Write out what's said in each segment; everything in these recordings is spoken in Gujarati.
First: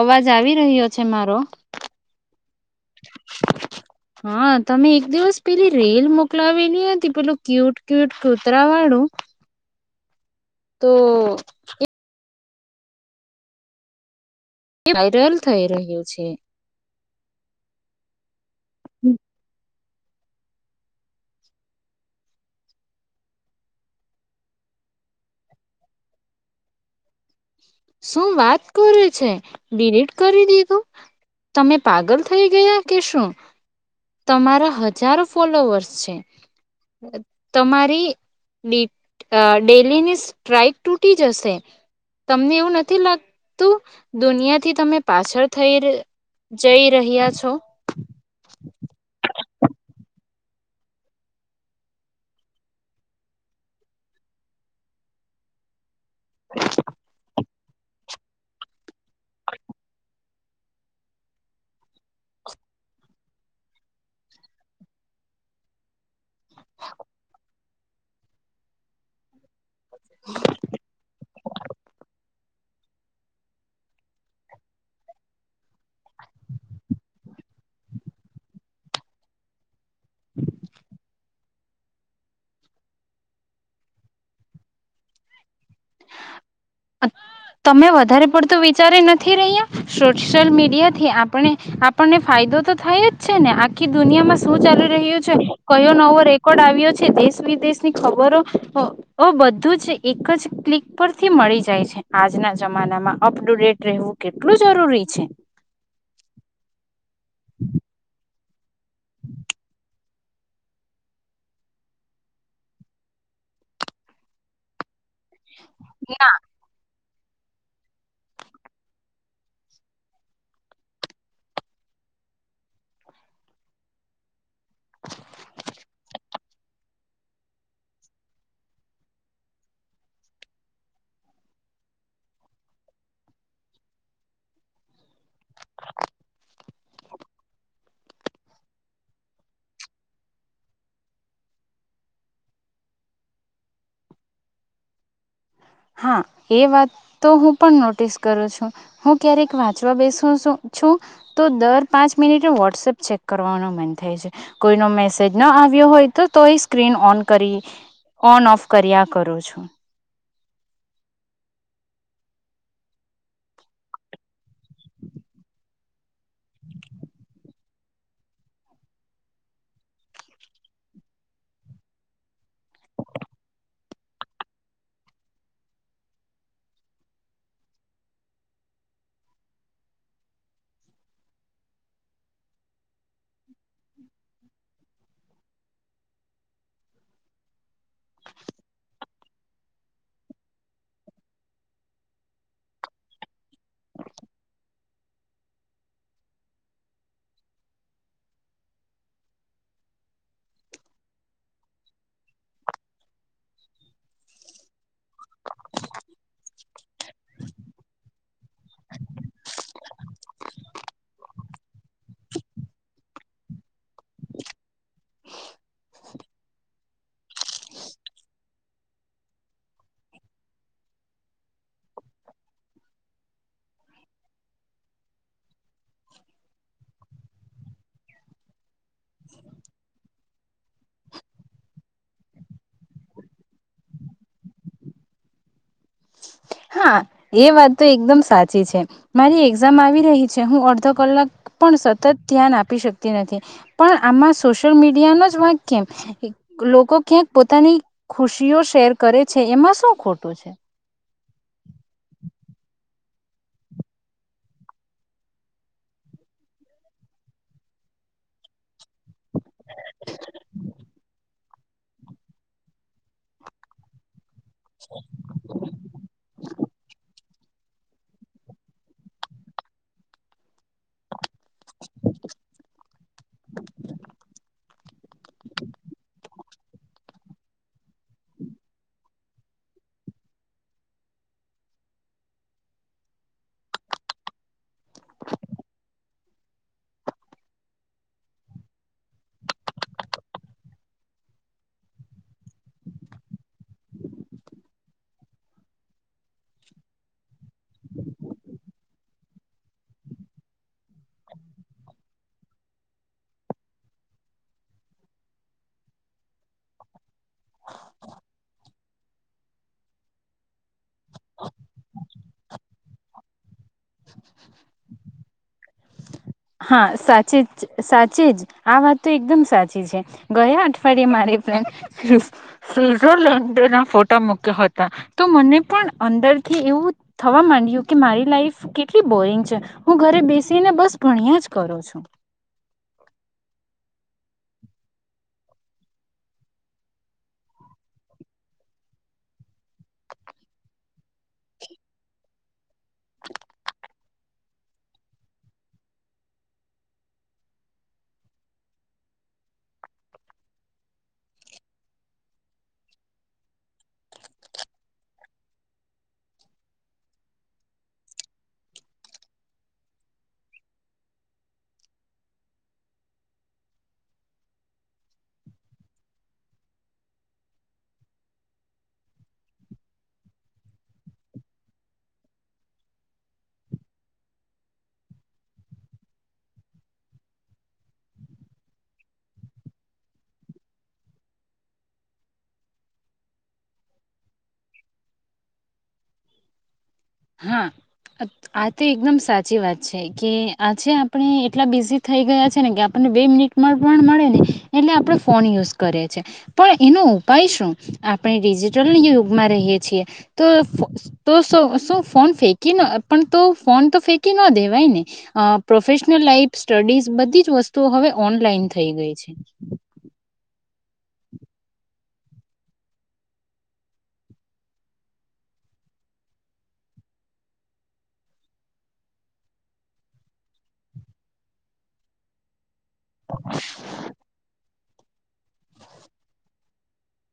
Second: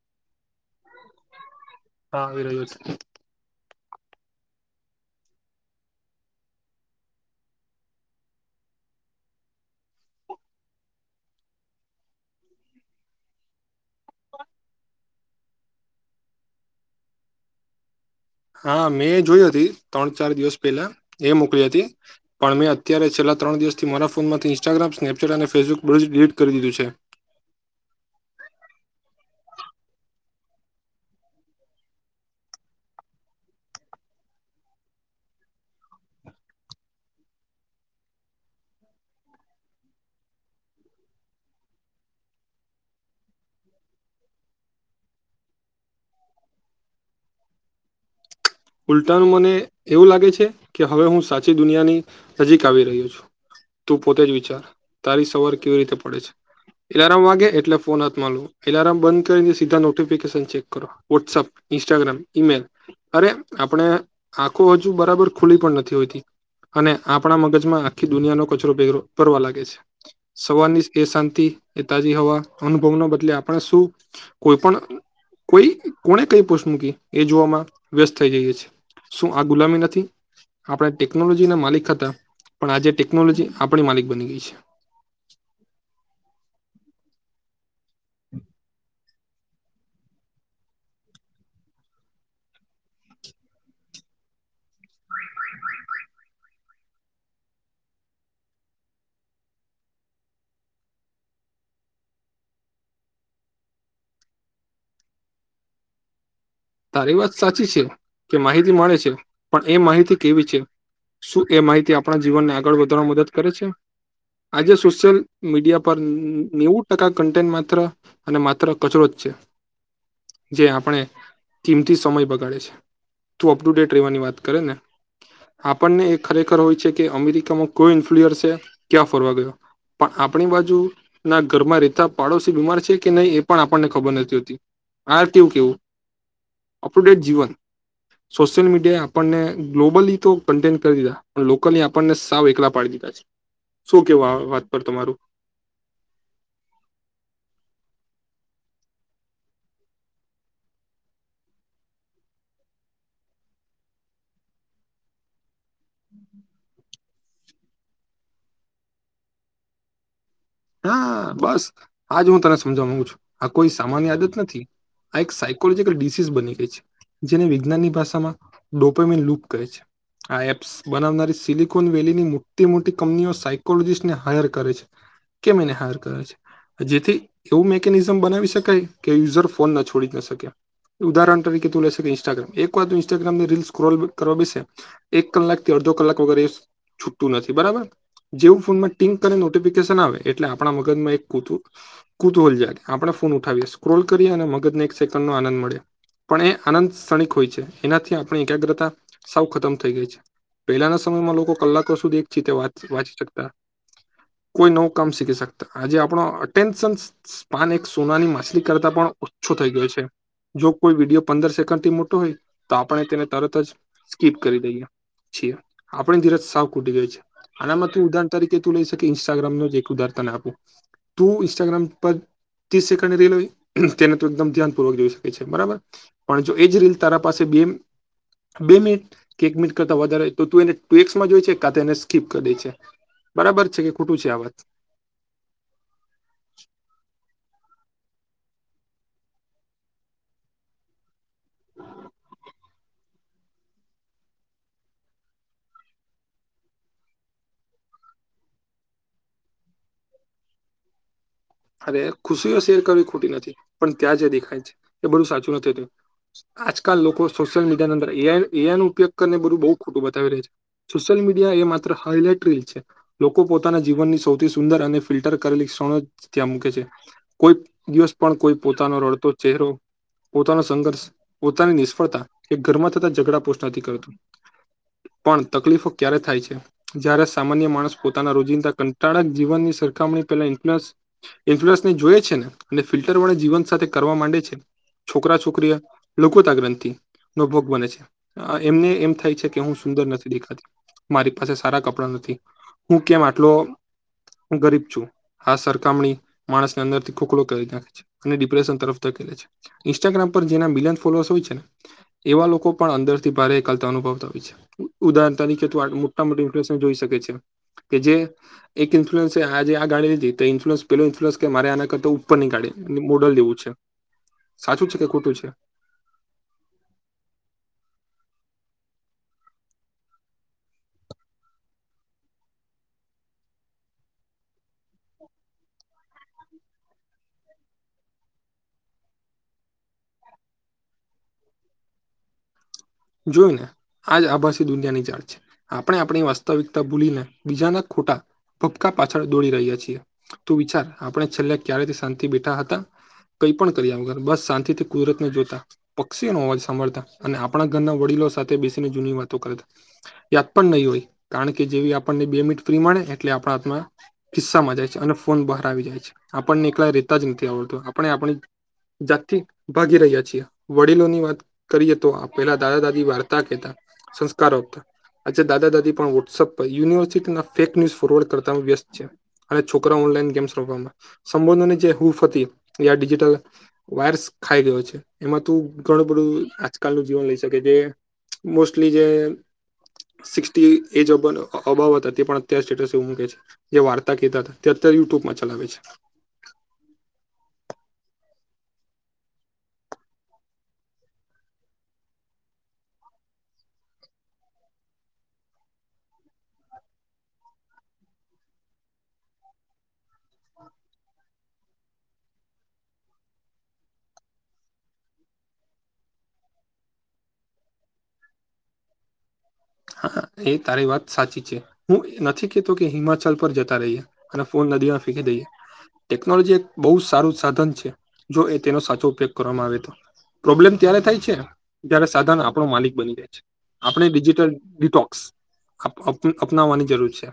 અવાજ આવી રહ્યો છે મારો હા આવી રહ્યો છે હા તમે એક દિવસ પેલી રેલ મોકલાવેલી હતી પેલું ક્યુટ ક્યુટ કૂતરા વાળું હા તો એક તે વાયરલ થઈ રહ્યું છે હા મેં જોય હતી ત્રણ ચાર દિવસ પહેલા એ મોકલી હતી પણ મેં અત્યારે છેલ્લા ત્રણ દિવસ થી મારા ફોન માંથી ઇન્સ્ટાગ્રામ સ્નેપચેટ અને ફેસબુક બજ ડિલીટ કરી દીધું છે ડીલીટ કરી દીધું તમે પાગલ થઈ ગયા કે શું તમારા હજારો ફોલોવર્સ છે તમારી ડેલીની સ્ટ્રાઈક તૂટી જશે તમને એવું નથી લાગતું દુનિયાથી તમે પાછળ થઈ જઈ રહ્યા છો ઉલ્ટાન મને એવું લાગે છે કે હવે હું સાચી દુનિયાની નજીક આવી રહ્યો છું તું પોતે જ વિચાર તારી સવાર કેવી રીતે પડે છે એારમ વાગે એટલે ફોન હાથમાંલવો એલાર્મ બંધ કરીને સીધા નોટિફિકેશન ચેક કરો વોટ્સઅપ ઇન્સ્ટાગ્રામ ઈમેલ અરે આપણે આખો હજુ બરાબર ખુલી પણ નથી હોતી અને આપણા મગજમાં આખી દુનિયાનો કચરો ભ ભરવા લાગે છે સવારની એ શાંતિ એ તાજી હવા અનુભવના બદલે આપણે શું કોઈ પણ કોઈ કોને કઈ પોષ મૂકી એ જોવામાં વ્યસ્ત થ જઈ છે શું આ ગુલામી નથી આપણે ટેકનોલોજી માલિક હતા પણ આજે ટેકનોલોજી આપણી માલિક બની ગઈ છે અ [unintelligible] તમે વધારે પડતું વિચારી નથી રહ્યા સોશિયલ મીડિયા થી આપણે આપણને ફાયદો થાય જ છે ને આખી દુનિયામાં શું ચાલી રહ્યું છે કયો નવો રેકોર્ડ આવ્યો છે દેશ દેશની ખબરો બધું જ એક જ ક્લિક પરથી મળી જાય છે આજના જમાનામાં અપ ટુ ડેટ રહેવું કેટલું જરૂરી છે તારી વાત સાચી છે કે માહિતી મળે છે પણ એ માહિતી કેવી છે શું એ માહિતી આપણા જીવનને આગળ વધારવામાં મદદ કરે છે આજે સોશિયલ મીડિયા પર ન્યૂ ટકા કન્ટે માત્ર અને માત્ર કચરો જ છે જે આપણે કિમથી સમય બગાડે છે તું અપ ટુ ડેટ રહેેવાની વાત કરે ને આપણને એ ખરેખર હોય છે કે અમેરિકામાં કોયો ઇન્ફ્લુઅન્સ છે ક્યાં ફરવા ગયો પણ આપણી બાજુ ના ઘરમાં રેતા પાડોશી બીમાર છે કે નહીં એ પણ આપણને ખબર નથી હોતી હા અપ ટુ ડેટ જીવન સોશિયલ મીડિયા એ આપણને ગ્લોબલી તો કન્ટેન્ટ કરી દીધા પણ લોકલી આપણને સાવ એકલા પાડી દીધા શું કેવા વાત પર તમારું હા એ વાત તો હું પણ નોટિસ કરું છું હું ક્યારેક વાંચવા બેસું છું છું તો દર પાંચ મિનિટ વોટસએપ ચેક કરવાનો મન થાય છે કોઈ ન મેસેજ ન આવ્યો હોય તો તો એ સ્ક્રીન ઓન કરી ઓન ઓફ કર્યા કરું છું હા બસ આજ હું તને સમજવા મામાંગુ છું આ કોઈ સામાન્ય આદત નથી આ એક સાયકોલોજીકલ ડિસીઝ બની ગઈ છે જેની ઞની ભાષામાં ડોપમે લૂપ કહે છે આ એપ્સ બનાવનારી સિલિકોન વેલીની મોટી મોટી કંપનીઓ સાયકોલોજીિસ્ટને હાયર કરે છે કેમ એને હરકોચ જેથી એવું મેકેનીઝમ બનાવી શકાય કે યુઝર ફોન ના છોડી ના શક્યા ઉદાહરણ તરીકે તું લે શકે ઇન્સ્ટાગ્રામ એક વાર ઇન્સ્ટાગ્રામની રીલ સ્ક્રોલ કરવા બેસે એક કલાક થી અડ ધો કલાક વગર છુટ્ટુ નથી બરાબર જે ફોનમાં ટીંક કરી નોટિફિકેશન આવે. એટલે આપડા મગજમાં એક કૂત કૂતુહલ જાય આપડા ફોન ઉઠાવીએ સ્ક્રોલ કરીએ અને મગજને એક સેકન્ડ નો આનંદ મળ્યો. પણ એ આનંદ શણિક હોય છે એનાથી આપણી એકાગ્રતા સાવ ખતમ થઈ જાય છે. પહેલાના સમયમાં લોકો કલાકો સુધી એક ચીતે વાંચી શકતા કોઈ ન કમ શીખી શકતા આજે આપણો અટેન્શન પાન એક સોનાની માછલી કરતા પણ ઓછો થઈ ગયો છે. જો કોઈ વિડીયો પંદર સેકન્ડ થી મોટો હોય તો આપણે તેને તરત જ સ્કીપ કરી દઈએ. છીએ આપણે ધીરજ સાવ કૂટી ગય છે આનામાં તું ઉદાહર તરીકે તું લઈ શકે ઇન્સ્ટાગ્રામ નો જે ઉધારતા ના આપું તું ઇન્સ્ટાગ્રામ પર ત્રીસ સેકન્ડ રીલ હોય તેને તો એકદમ ધ્યાનપૂર્વક જોઈ શકે છે બરાબર પણ જો એ જ રીલ તારા પાસે એમ બે મિનિટ કે એક મિનિટ કરતાં વધારે તો તું એને ટેક્સમાં જોઈ છે કા તો એને સ્કીપ કરી દેય છે. બરાબર છે કે ખોટું છે આ વાત. હા એ વાત તો એકદમ સાચી છે મારી એક્ઝામ આવી રહી છે હું અડધો કલાક પણ સતત ધ્યાન આપી શકતી નથી પણ આમાં સોશિયલ મીડિયા ન જ વાક કેમ? લોકો ક્યાંક પોતાની ખુશીઓ શેર કરે છે એમાં શું ખોટું છે. અરે ખુશીઓ શેર કરવી ખોટી નથી પણ ત્યાં જે દેખાય છે એ બધું સાચું નથી હતું. આજકાલ લોકો સોશિયલ મીડિયા ની અંદર એઆઈ એઆઈ નું પયોગ કરીને બધું બઉ ખોટું બતાવી રહી છે સોસીયલ મુ એ માત્ર [unintelligible] લોકો પોતાના જીવનની સૌથી સુંદર અને ફિલ્ટર કરેલી ક્ષણો ત્યાં મૂકે છે કોઈ દિવસ પણ કોઈ પોતાનો રડતો ચહેરો. પોતાનો સંઘર્ષ પોતાની નિષ્ફળતા એ ઘરમાં થતા ઝઘડા પોષ નથી કરતું. પણ તકલીફો ક્યારે થાય છે જ્યારે સામાન્ય માણસ પોતાના રોજિંદા કંટાળક જીવનની સરખામણી પેલા ઇન્ફનસ ઇન્ફનસને જોએ છે ને અને ફિલ્ટર વાળી જીવન સાથે કરવા માંડે છે. છોકરા છોકરીઓ લઘુતા ગ્રંથિ નો ભોગ બને છે એમને એમ થાય છે કે હું સુંદર નથી દેખાતી. મારી પાસે સારા કપડા નથી હું કેમ આટલો હું ગરીબ છું હ સર તમણી માણસને અંદરથી ખોકડો કરી નાખે છે અને ડિપ્રેશન તરફ તે ફેરે છે ઇન્સ્ટાગ્રામ પર જેના લિયન ફોલોવર્ષ હોય છે ને એવા લોકો પણ અંદરથી ભારે એકલતા અનુવતા હોય છે ઉદાહરણ તરીકે મોટા મોટા ઇન્ફલુઅન્સ જોઈ શકે છે કે જે એક ઇન્ફ્લુન્સે આજે આ ગાડી લીધી તો ઇન્ફ્લુઅન પેલું ઇન્ફલુન્સ કે મારે આના કરતા ઉપર ની ગાડી ને મોડલ લેવું છે સાચું છે કે ખોટું છે? હા સાચી જ સાચી જ આ વાત તો એકદમ સાચી છે ગયા અઠવાડિયે મારે સ્વઝરલેન્ડ ના ફોટા મૂક્યા હતા તો મને પણ અંદર થી એવું થવા માંડ્યું કે મારી લાઈફ કેટલી બોરિંગ છે હું ઘરે બેસીને બસ ભાણીયા જ કરો છું. જોયને આજ આભાસી દુનિયાની જાળ છે આપણે આપણી વાસ્તવિકતા ભૂલીને બીજાના ખોટા કપકા પાછળ દોડી રહ્યા છીએ તું વિચાર આપણે છેલ્લે ક્યારેથી શાંતિ બેઠા હતા. કઈ પણ કરીયા વગર બસ શાંતિ થી કુદરતને જોતા પક્ષીઓ નો અવાજ સાંભળતા અને આપ પણા ઘરના વડીલો સાથે બેસીને જૂની વાતો કરે યાદ પણ નહી હોય કારણ કે જેવી આપણને બે મિ મળે એટલે આપણા હાથમાં કિસ્સામાં જાય અને ફોન બહાર આવી જાય છે આપણને એકલા રેતા જ નથી. આપણે આપણી જાતથી ભાગી રહ્યા છીએ વડીલોની વાત કરીએ તો પેલા દાદા દાદી વાર્તા કહેતા સંસ્કાર આપતાં. અચ્છા દાદા દાદી પણ વહોટ્સઅપ પર યુનિવર્સિટીના ફેક ન્યુઝ ફોરવર્ડ કરતા વ્યસ્ છે. અને છોકરા ઓનલાઈન ગેમ્સ રમવામાં સંબોંધોની જે હૂફ હતી એ આ ડિજિટલ વાર્સ ખાઈ ગયો છે એમાં તું ઘણું બધું આજકાલ જીવ લઈ શકે જે મોસ્ટલી જે શિક્ષટી એજ અબાવત હતી પણ અત્યારે સ્ટેટસ એવું મૂકે છે જે વાર્તા કહેતા હતા ત્યાં યુટ્યુબમાં ચલાવે છે હા આ તો એકદમ સાચી વાત છે કે આજે આપણે એટલા બિઝી થઈ ગયા છે ને કે આપને બે મિનિટ માં ફોન મળે ને એટલે આપણે ફોન યુઝ કરે છે પણ એનો ઉપાય શું આપણે ડિજિટલ યુગમાં રહીએ છીએ તો સુ ફોન ફેંકી ન પણ તો ફોન તો ફેંકી ન દેવાય ને અ પ્રોફેશનલ લાઈફ સ્ટડીઝ બધી જ વસ્તુઓ હવે ઓનલાઈન થઈ ગઈ છે હા એ તારી વાત સાચી છે હું એ નથી કેતો કે હિમાચલ પર જતા રહીએ અને નદી માં ફેંકી દઈએ ટેકનોલોજી એક બહુ સારું સાધન છે જો એ તેનો સાચો ઉપયોગ કરવામાં આવે તો પ્રોબ્લેમ ત્યારે થાય છે જ્યારે સાધન આપણો માલિક બની જાય છે આપણે બિજી ડિટોક્સ અપ અપ અપનાવવાની જરૂર છે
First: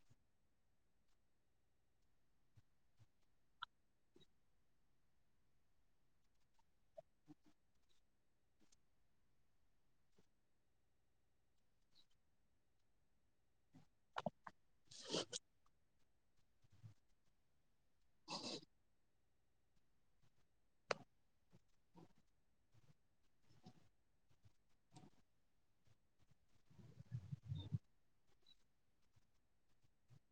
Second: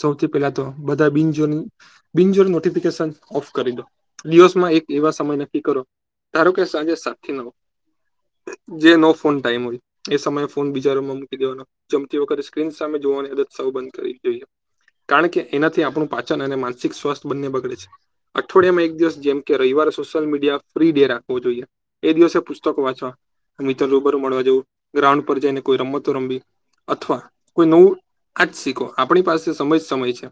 સૌથી પહેલા તો બધા બિનજોન બિનજોટફિક લોકેશન ઓફ કરી દવ દિવસ માં એક એવા સમય નક્કી કરો ધારો કે સાંજે સાત થી નવ જે નો ફોન ટાઈમ હોય એ સમયે ફોન બિજા રુમા માં મુકી દેવાનો જમતી વખતે સ્ક્રીન સામે જોવાની સૌ બંધ કર જોઈએ કારણ કે એનાથી આપણું પાછું અને માનસિક સ્વાસ્થ બંને બગડે છે અઠવાડિયામાં એક દિવસ જેમ કે રવિવારે સોશિયલ મીડિયા ફ્રી ડે રાખવો જોઈએ એ દિવસે પુસ્તકો વાંચવા મિત્ર લોકો ને મળવા જ‌ઉ ગ્રાઉન્ડ પર જઈને કોઈ રમતો રમી અથવા કોઈ નવું આજ શીખો આપણી પાસે સમય જ સમય છે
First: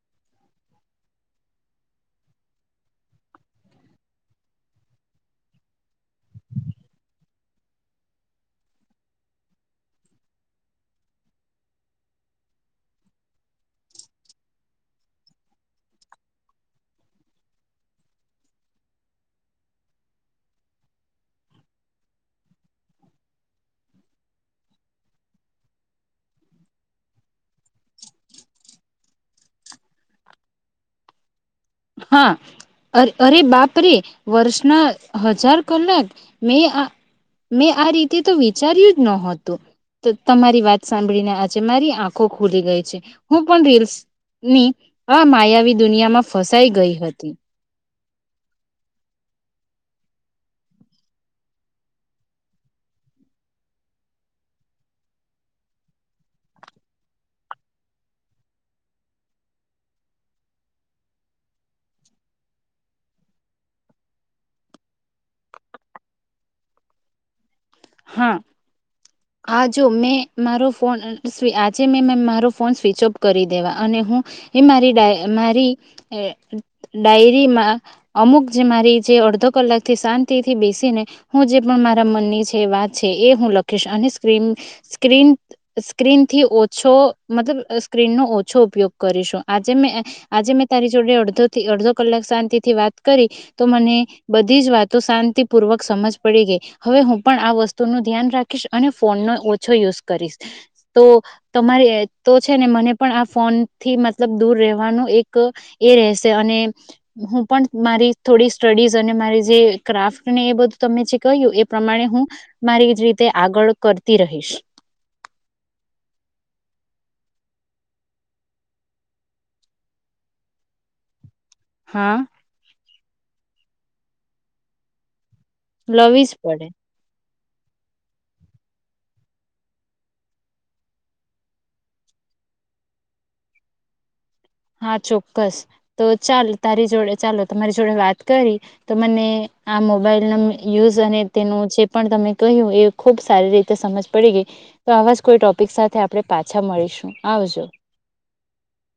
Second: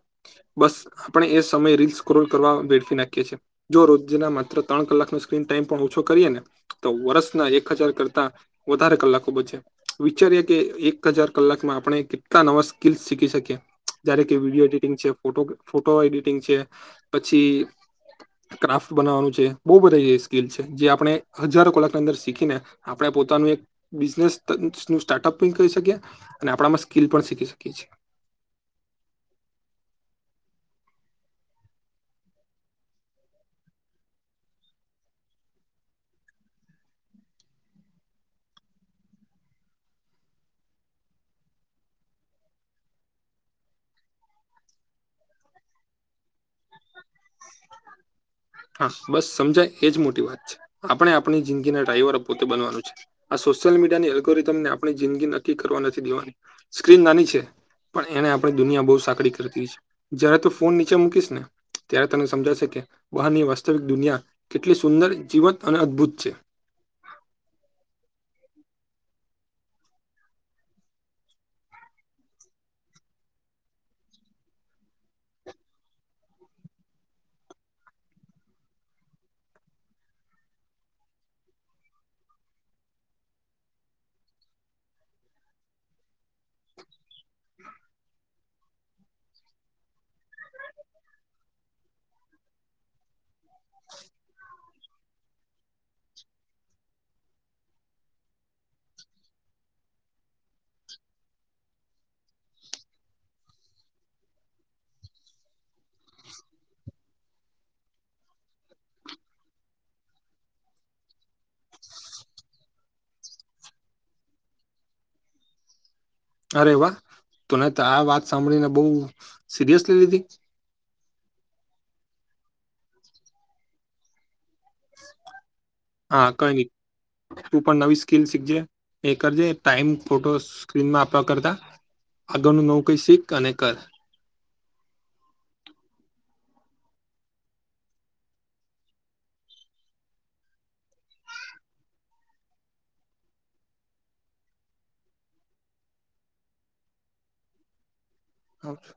બસ આપણે એ સમય રીલ સ્કોલ કરવા બેઠ નકી છે જો રોજના માત્ર ત્રણ કલાકનો સ્ક્રીન ટાઈમ પણ ઓછો કરીએ ને તો વર્ષના એક હજાર કરતા વધારે કલાકો બચે વિચાર એક કે એક હજાર કલાકમાં આપણે કેટલા નવા સ્કીલસ શીખી શકીએ જ્યારે કે વિડીયો એડિટિંગ છે ફોટો ફોટો એડિટિંગ છે પછી ક્રાફ્ટ બનાવવાનું છે બહુ બધા સ્કીલ છે જે આપણે હજારો કલાકની અંદર શીખીને આપડે પોતાનું એક બિઝનેસ સ્ટાર્ટઅપ પણ કરી શકીએ અને આપણામાં સ્કીલ પણ શીખી શકીએ છીએ [inaudible] [inaudible] હા અરે અરે બાપરે વર્ષના હજાર કલાક મેં મેં આ રીતે તો વિચાર્યું જ ન હતું તો તમારી વાત સાંભળીને આજે મારી આંખો ખુલી ગઈ છે હું પણ રીલ્સ ની અમાયાવી દુનિયામાં ફસાઈ ગઈ હતી હા બસ સમજાય એજ મોટી વાત છે આપણે આપણી જિંદગીના ડ્રાઈવરો પોતે બનવાનું છે સોશિયલ મીડિયાની અગરી તમને આપણી જિંદગી નક્કી કરવા નથી દેવાની સ્ક્રીન નાની છે પણ એને આપણે દુનિયા બહુ સાંકળ કરતી દી છે જયારે તું ફોન નીચે મૂકીશ ને ત્યારે તને સમજા શકે બહારની વાસ્તવિક દુનિયા કેટલી સુંદર જીવંત અને અદ્ભુત છે હા હા જો મે મારો ફોન આજે મે મારો ફોન સ્વિચ ઓફ કરી દેવા અને હું એ મારી ડાય મારી અ ડાયરીમાં અમુક જે મારી જે અડધો કલાક થી શાંતિ થી બેસી ને હું જે પણ મારા મનની છે વાત છે એ હું લખીશ અને સ્ક્રીન સ્ક્રીન સ્ક્રીન થી ઓછો મતલબ સ્ક્રીન નો ઓછો ઉપયોગ કરીશું આજે મે આજે મેં તારી જોડે અડધો થી અડધો કલાક શાંતિ થી વાત કરી તો મને બધી જ વાતો શાંતિપૂર્વક સમજ પડી ગઈ હવે હું પણ આ વસ્તુ તું એનું ધ્યાન રાખી અને ફોન ન ઓછો યુઝ કરીશ તો તમારી તો છે ને મને પણ આ ફોન થી મતલબ દૂર રહેવાનું એક એ રહેશે અને હું પણ મારી થોડી સ્ટડીઝ અને મારી જે ક્રાફ્ટ ને એ બધું તમે જે કહ્યું એ પ્રમાણે હું મારી જ રીતે આગળ કરતી રહીશ અરે વા તને આ વાત સાંભળીને બવ સિરિયસલી લીધી. [inaudible] હા [inaudible] લવી હા જ કઈ પડે નઈ તું પણ નવી સ્કીલ શીખજે, એ કરજે ટાઈમ ફોટો સ્ક્રીનમાં આપવા કરતા આગળનું નવું કઈ શીખ અને કર હા, ચોક્કસ તો ચાલ તારી જોડે ચાલો તમારી જોડે વાત કરી તો મને આ મોબાઈલ ન યુઝ અને તેનું જે પણ તમે કહ્યું, એ ખુબ સારી રીતે સમજ પડી ગઈ. તો આવા જ કોઈ ટોપિક સાથે આપડણે પાછા મળીશું આવજો. હ છે,